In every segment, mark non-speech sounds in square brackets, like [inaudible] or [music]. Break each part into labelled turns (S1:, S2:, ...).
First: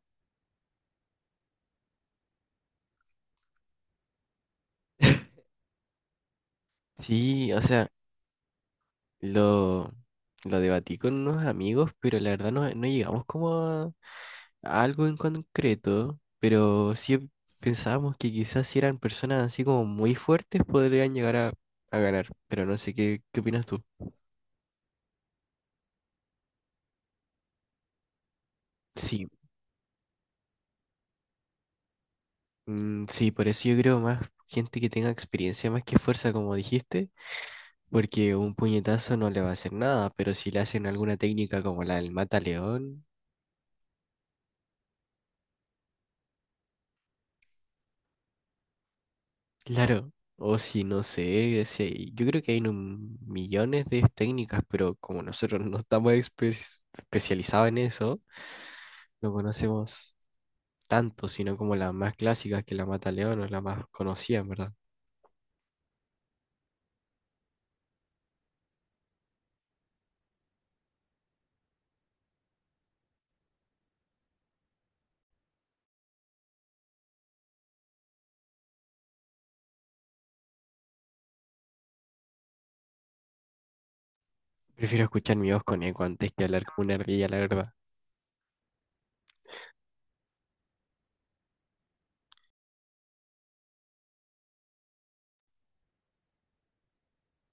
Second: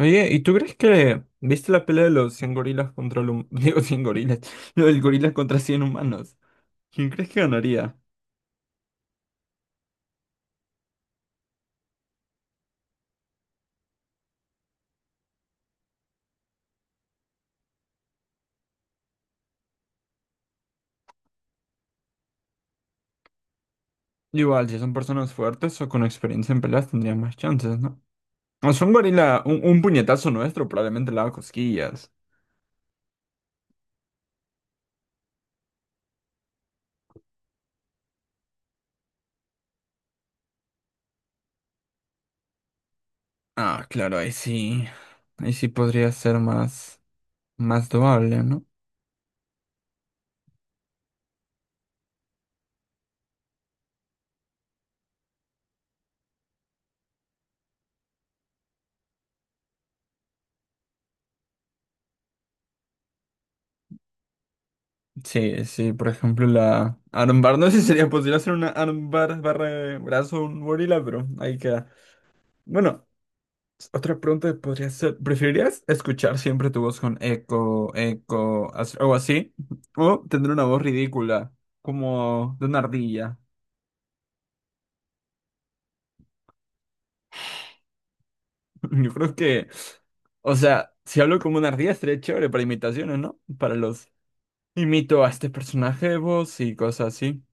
S1: Oye, ¿y tú crees que viste la pelea de los 100 gorilas contra los... [laughs] Digo, 100 gorilas. Lo del gorila contra 100 humanos. ¿Quién crees que
S2: Sí, o sea,
S1: ganaría?
S2: lo, lo debatí con unos amigos, pero la verdad no, no llegamos como a algo en concreto, pero sí pensábamos que quizás si eran personas así como muy fuertes podrían llegar a ganar, pero no sé, ¿qué opinas tú?
S1: Igual, si son personas fuertes o con experiencia en peleas tendrían más chances, ¿no? O sea, un
S2: Sí,
S1: gorila, un puñetazo nuestro probablemente le haga cosquillas.
S2: mm, sí, por eso yo creo más gente que tenga experiencia más que fuerza, como dijiste, porque un puñetazo no le va a hacer nada, pero si le hacen alguna técnica como la del mata león.
S1: Ah, claro, ahí sí. Ahí sí podría ser más... más doable, ¿no?
S2: Claro, o si no sé, si yo creo que hay millones de técnicas, pero como nosotros no estamos especializados en eso, no conocemos tanto, sino como las más clásicas que la mata león o la más conocida, en verdad.
S1: Sí, sí, por ejemplo la armbar. No sé si sería posible hacer una armbar barra de brazo a un gorila, pero ahí queda. Bueno. Otra pregunta que podría ser, ¿preferirías escuchar siempre tu voz con eco, algo así? ¿O tener una voz ridícula, como de una ardilla?
S2: Prefiero escuchar mi voz con eco antes que hablar con una ardilla, la verdad.
S1: [laughs] Yo creo que, o sea, si hablo como una ardilla estaría chévere para imitaciones, ¿no? Para los, imito a este personaje de voz y cosas así.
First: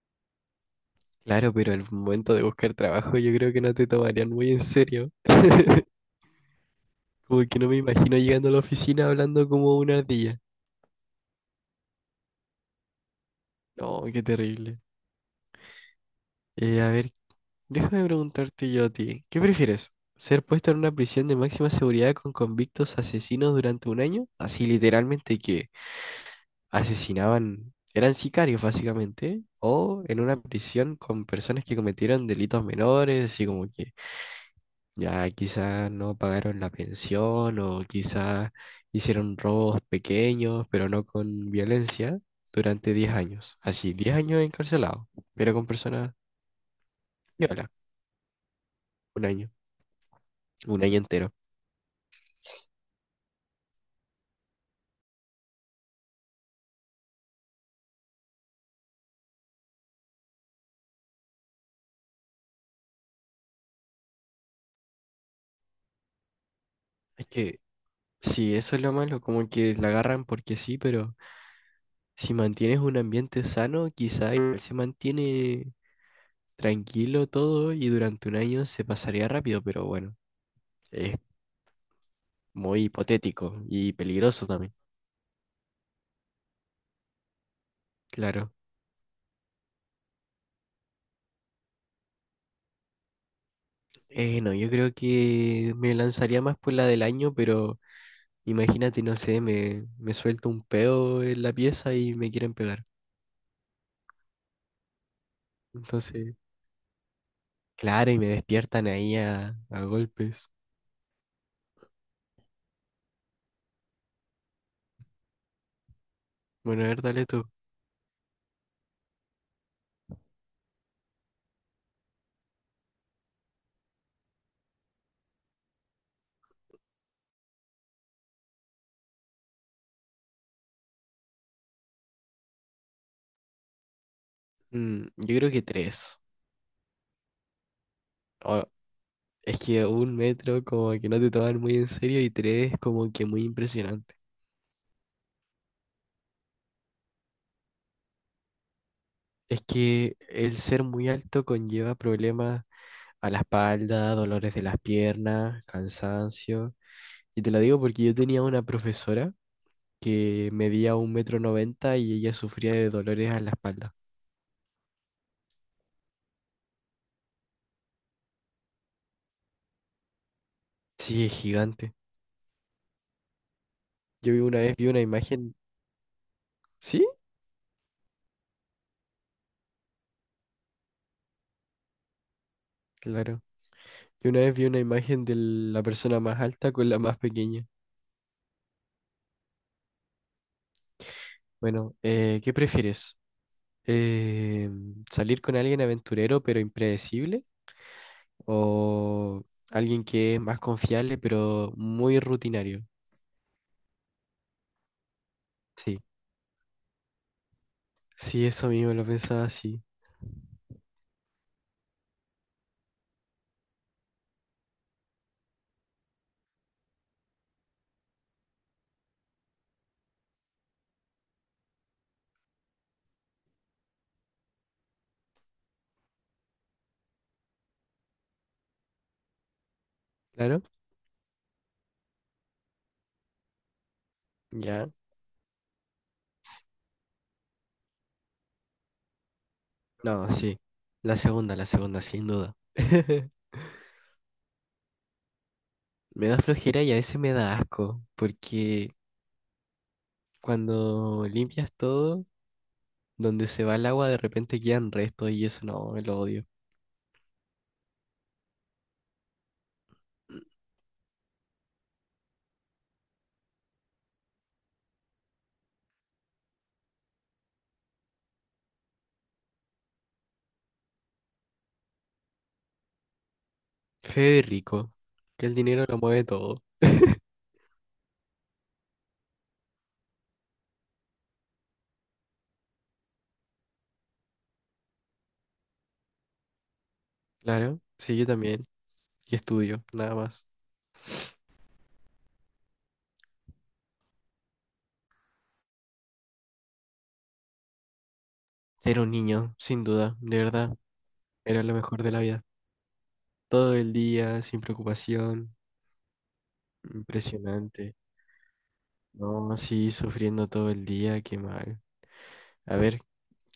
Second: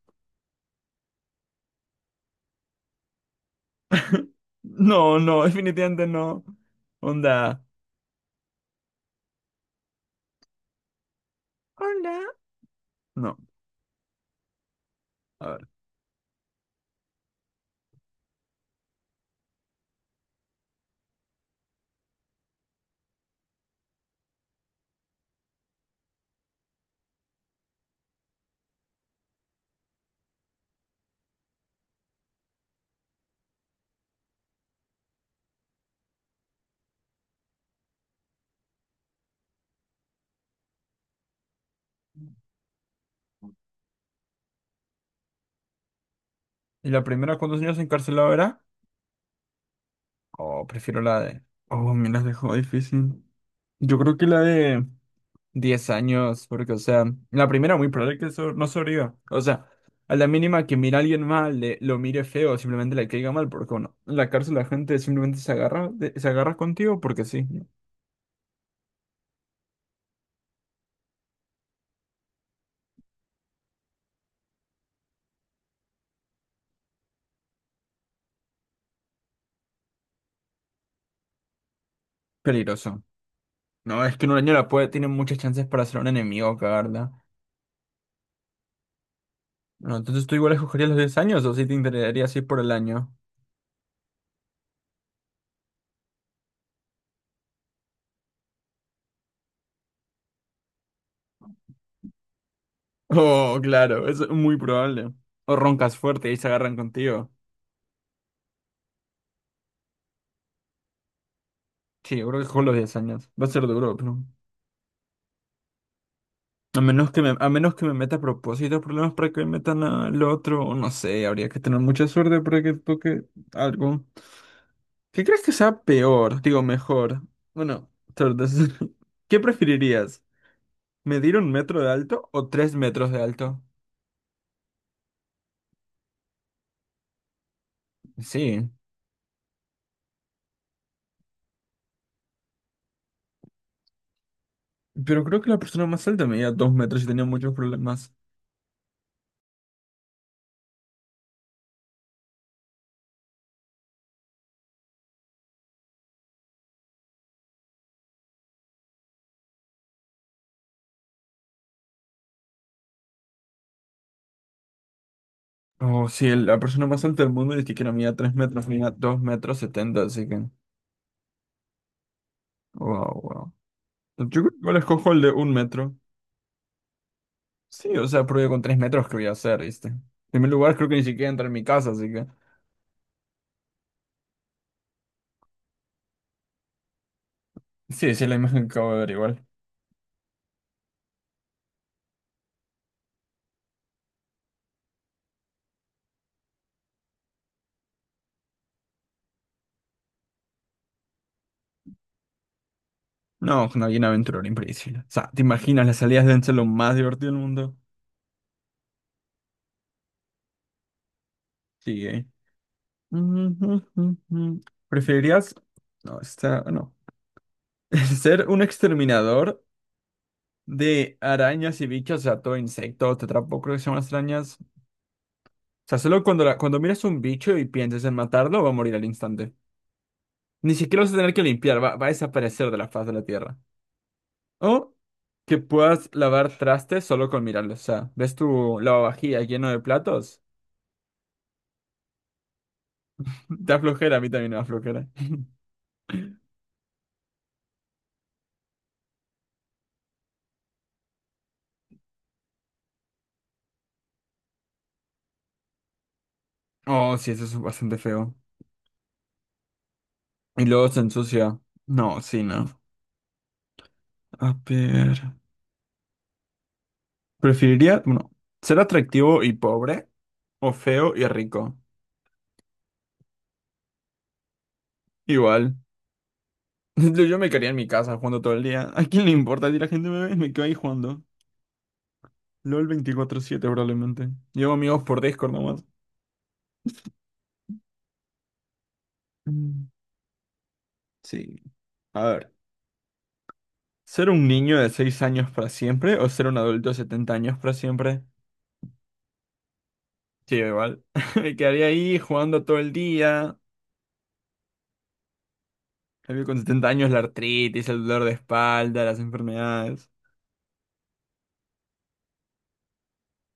S2: Claro, pero el momento de buscar trabajo yo creo que no te tomarían muy en serio.
S1: No, no, [laughs]
S2: [laughs]
S1: definitivamente no.
S2: Como que
S1: Onda,
S2: no me imagino llegando a la oficina hablando como una ardilla.
S1: hola. No,
S2: No, qué terrible.
S1: a ver.
S2: A ver, déjame preguntarte yo a ti, ¿qué prefieres? ¿Ser puesto en una prisión de máxima seguridad con convictos asesinos durante un año? Así literalmente que asesinaban, eran sicarios básicamente, ¿eh? O en una prisión con personas que cometieron delitos menores, así como que ya quizás no pagaron la pensión o quizás hicieron robos pequeños, pero no con violencia, durante 10 años. Así, 10 años encarcelados, pero con personas
S1: ¿Y la primera cuántos
S2: viola,
S1: años encarcelado era?
S2: un año,
S1: Oh,
S2: un año
S1: prefiero la
S2: entero.
S1: de. Oh, me las dejó difícil. Yo creo que la de 10 años, porque, o sea, la primera muy probable que no sobreviva. O sea, a la mínima que mira a alguien mal, lo mire feo, simplemente le caiga mal, porque, bueno, en la cárcel la gente simplemente se agarra, se agarra contigo porque
S2: Es
S1: sí.
S2: que
S1: ¿No?
S2: sí, eso es lo malo, como que la agarran porque sí, pero si mantienes un ambiente sano, quizá igual se mantiene tranquilo todo y durante un año se pasaría rápido, pero bueno, es muy
S1: Peligroso.
S2: hipotético y
S1: No, es que en un
S2: peligroso
S1: año la
S2: también.
S1: puede, tiene muchas chances para ser un enemigo, cagarla.
S2: Claro.
S1: No, entonces tú igual escogerías los 10 años o si te interesaría así por el año. [laughs]
S2: No, yo creo que me lanzaría más por la del año, pero imagínate, no sé, me suelto un peo en la pieza y me quieren pegar.
S1: Oh, claro, es muy probable. O roncas fuerte
S2: Entonces,
S1: y se agarran contigo.
S2: claro, y me despiertan ahí a golpes.
S1: Sí, yo creo que con los 10 años. Va a ser duro, pero. A
S2: Bueno, a ver,
S1: menos que
S2: dale
S1: me,
S2: tú.
S1: a menos que me meta a propósito problemas para que me metan al otro, no sé, habría que tener mucha suerte para que toque algo. ¿Qué crees que sea peor? Digo, mejor. Bueno, suerte. [laughs] ¿Qué preferirías? ¿Medir un metro de alto o 3 metros de alto?
S2: Yo creo que tres. O,
S1: Sí.
S2: Es que un metro como que no te toman muy en serio y tres como que muy impresionante.
S1: Pero creo que la persona más alta medía 2 metros y tenía muchos problemas.
S2: Es que el ser muy alto conlleva problemas a la espalda, dolores de las piernas, cansancio. Y te lo digo porque yo tenía una profesora que medía 1,90 m y ella sufría de dolores a la espalda.
S1: O sí, la persona más alta del mundo dice que no medía 3 metros, medía 2,70 metros, así que.
S2: Sí, es gigante.
S1: Wow, wow. Yo
S2: Yo vi
S1: creo que
S2: una vez
S1: igual
S2: Vi una
S1: escojo el de un
S2: imagen.
S1: metro.
S2: Sí,
S1: Sí, o sea, porque con 3 metros que voy a hacer, ¿viste? En primer lugar, creo que ni siquiera entra en mi casa, así que...
S2: claro. Yo una vez vi una imagen de la persona más alta con la más pequeña.
S1: Sí, sí, la imagen que acabo de ver igual.
S2: Bueno, ¿qué prefieres? Eh, Salir con alguien aventurero pero impredecible o alguien que es más confiable pero muy rutinario.
S1: No, una bien aventurera, impredecible. O sea, ¿te imaginas? Las
S2: Sí,
S1: salidas deben ser lo más divertido del mundo.
S2: sí, eso mismo lo pensaba así.
S1: Sí, ¿eh? [laughs] Ujú, ujú. ¿Preferirías... No, está... No. [laughs] ¿Ser un exterminador de arañas y bichos? O sea, todo insecto, tetrapo, creo que se llaman las arañas. O sea, solo cuando, cuando miras un bicho y piensas en matarlo, va a morir al instante.
S2: Claro,
S1: Ni siquiera vas a tener que limpiar, va a desaparecer de la faz de la tierra.
S2: ya.
S1: O que puedas lavar trastes solo con mirarlos. O sea, ves tu lavavajilla lleno de
S2: No,
S1: platos.
S2: sí. La segunda, sin duda.
S1: [laughs] Te
S2: [laughs]
S1: da flojera, a mí también me da flojera.
S2: Me da flojera y a veces me da asco, porque cuando limpias todo, donde se va el agua de repente quedan restos y eso no, me lo odio.
S1: Oh, sí, eso es bastante feo. Y luego se ensucia. No, sí, no. A ver. Preferiría, bueno, ser atractivo y pobre o feo y rico.
S2: Feo y rico, que el
S1: Igual.
S2: dinero lo mueve todo.
S1: [laughs] Yo me quedaría en mi casa jugando todo el día. ¿A quién le importa si la gente me ve? Me quedo ahí jugando. LOL 24/7 probablemente. Llevo amigos por Discord nomás.
S2: Claro, sí, yo también. Y estudio,
S1: Mm,
S2: nada más.
S1: sí. A ver, ¿ser un niño de 6 años para siempre o ser un adulto de 70 años para siempre?
S2: Era un niño, sin duda, de
S1: Sí,
S2: verdad,
S1: igual. [laughs] Me
S2: era lo
S1: quedaría
S2: mejor de
S1: ahí
S2: la vida.
S1: jugando todo el día.
S2: Todo el día, sin preocupación,
S1: En cambio, con 70 años la artritis,
S2: impresionante.
S1: el dolor de espalda, las
S2: No, sí,
S1: enfermedades.
S2: sufriendo todo el día, qué mal. A ver,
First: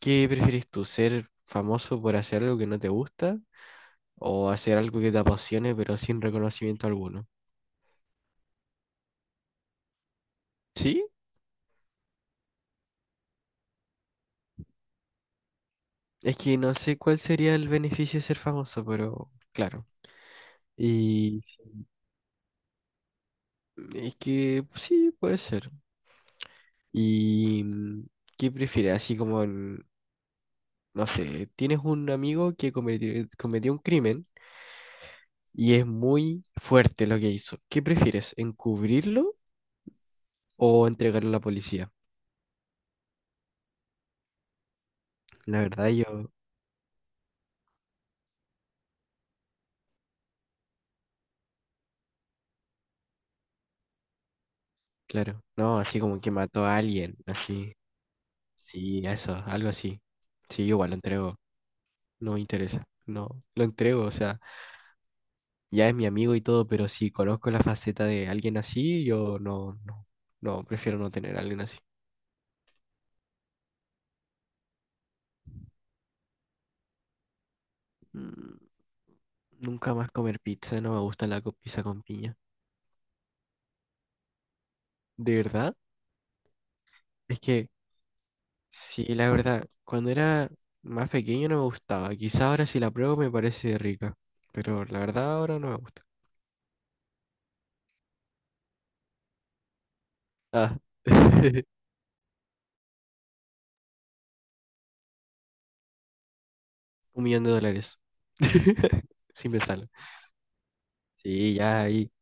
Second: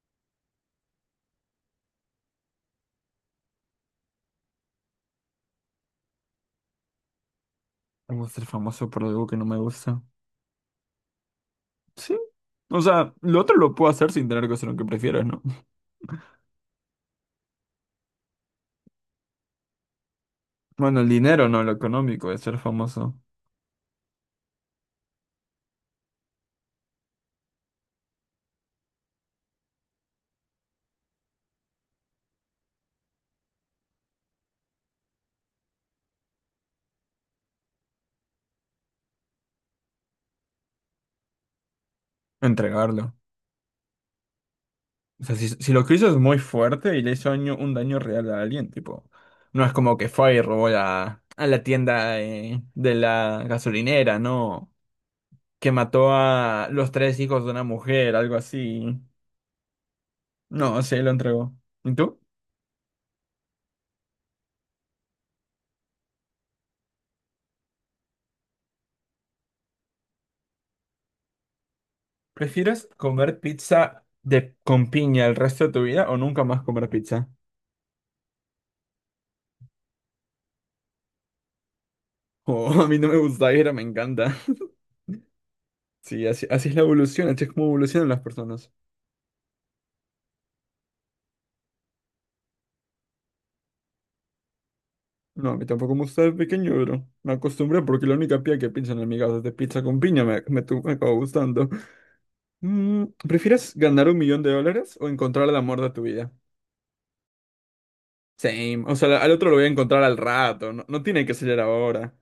S2: ¿qué prefieres tú? ¿Ser famoso por hacer algo que no te gusta o hacer algo que te apasione pero sin reconocimiento alguno?
S1: Tengo ser famoso por algo que no me gusta.
S2: ¿Sí?
S1: Sí. O sea, lo otro lo puedo hacer sin tener que hacer lo que prefieres, ¿no? [laughs]
S2: Es que no sé cuál sería el beneficio de ser famoso, pero claro.
S1: Bueno, el
S2: Y
S1: dinero,
S2: s-
S1: no, lo económico, de ser famoso.
S2: es que sí, puede ser. ¿Y qué prefieres? Así como en no sé, tienes un amigo que cometió un crimen y es muy fuerte lo que hizo. ¿Qué prefieres, encubrirlo o entregarlo a la policía?
S1: Entregarlo. O sea, si,
S2: La
S1: si lo
S2: verdad
S1: que hizo es
S2: yo,
S1: muy fuerte y le hizo un daño real a alguien, tipo, no es como que fue y robó a la tienda de la gasolinera, ¿no?
S2: claro,
S1: Que
S2: no, así
S1: mató
S2: como que mató
S1: a
S2: a
S1: los
S2: alguien,
S1: tres hijos de una
S2: así,
S1: mujer, algo así.
S2: sí, eso, algo así. Sí, yo
S1: No,
S2: igual lo
S1: sí, lo
S2: entrego,
S1: entregó. ¿Y tú?
S2: no me interesa, no, lo entrego, o sea, ya es mi amigo y todo, pero si conozco la faceta de alguien así, yo no, no, no, prefiero no tener a alguien así.
S1: ¿Prefieres comer pizza de, con piña el resto de tu vida o nunca más comer pizza?
S2: Mm, Nunca más comer pizza, no me gusta la pizza con piña.
S1: Oh, [laughs] a mí no me gusta, pero me encanta.
S2: ¿De verdad?
S1: Sí, así, así es la evolución,
S2: Es
S1: así es como
S2: que,
S1: evolucionan las personas.
S2: sí, la verdad, cuando era más pequeño no me gustaba. Quizá ahora si la pruebo me parece rica, pero la verdad
S1: No, a
S2: ahora
S1: mí
S2: no me
S1: tampoco me
S2: gusta.
S1: gusta de pequeño, pero me acostumbré porque la única pía que pienso en amigas de pizza con piña
S2: Ah,
S1: me acabó gustando.
S2: [laughs]
S1: Mm, ¿prefieres ganar 1 millón de dólares o encontrar el amor de tu vida?
S2: $1 millón.
S1: Same. O
S2: [laughs]
S1: sea, al otro
S2: Sin
S1: lo voy a
S2: pensarlo.
S1: encontrar al rato. No, no tiene que
S2: Sí,
S1: ser
S2: ya ahí
S1: ahora.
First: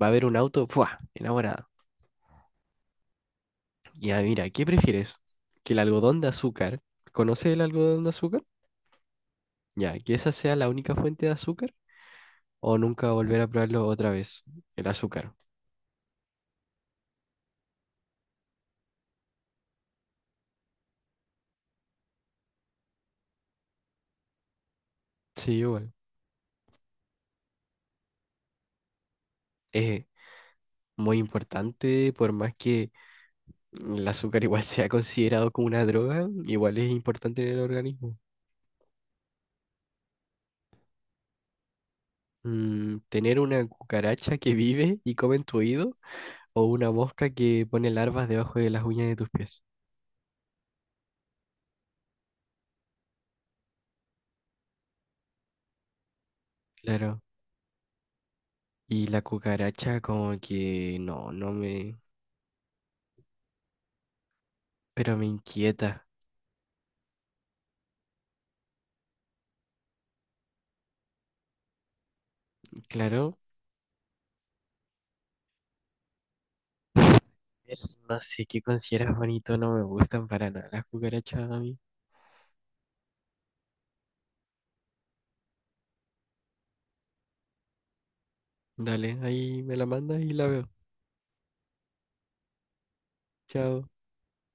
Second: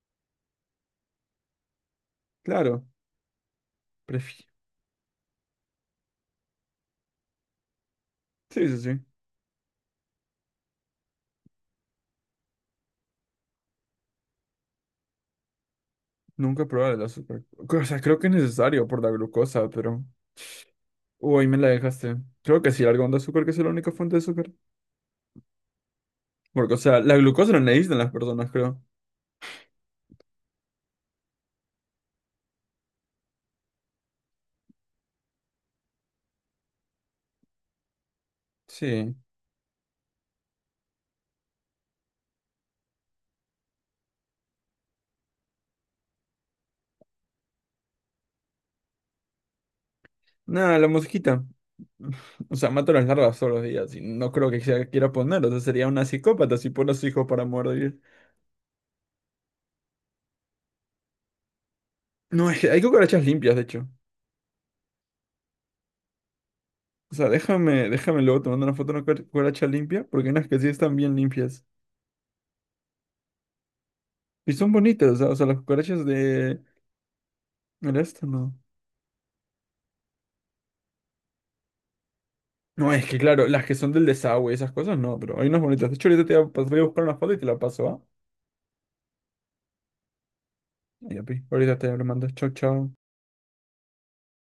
S2: va a haber un auto, ¡fua! Enamorado.
S1: Claro.
S2: Ya,
S1: prefi-
S2: mira, ¿qué prefieres? ¿Que el algodón de azúcar, conoces el algodón de azúcar?
S1: Sí, sí, sí.
S2: Ya, ¿que esa sea la única fuente de azúcar? ¿O nunca volver a probarlo otra vez, el azúcar?
S1: Nunca probar el azúcar. O sea, creo que es necesario por la glucosa, pero... Uy, me la dejaste. Creo que sí, el algodón de azúcar que es la única fuente de azúcar.
S2: Sí, igual.
S1: Porque, o sea, la glucosa la necesitan las personas, creo.
S2: Es muy importante, por más que el azúcar [laughs] igual se ha considerado como una droga, igual es importante en el organismo.
S1: Sí.
S2: Tener una cucaracha que vive y come en tu oído o una mosca que pone larvas debajo de las uñas de tus pies.
S1: Nada, la mosquita. O sea, mato las larvas todos los días y no creo que quiera poner. O sea, sería una psicópata si pone a su
S2: Claro.
S1: hijo para morir.
S2: Y la cucaracha como que no, no me...
S1: No, es que hay cucarachas limpias, de hecho.
S2: Pero me inquieta.
S1: O sea, déjame luego tomando una foto de una cucaracha limpia, porque hay unas que sí están bien limpias.
S2: Claro.
S1: Y son bonitas, o sea, las cucarachas de...
S2: Pero
S1: El
S2: no
S1: este,
S2: sé
S1: no.
S2: qué consideras bonito, no me gustan para nada las cucarachas a mí.
S1: No, es que claro, las que son del desagüe y esas cosas, no, pero hay unas bonitas. De hecho, ahorita te voy a buscar una foto y te la paso, ¿ah?
S2: Dale, ahí me la mandas y la veo.
S1: Ya, pi. Ahorita te lo mando. Chau, chau.
S2: Chao.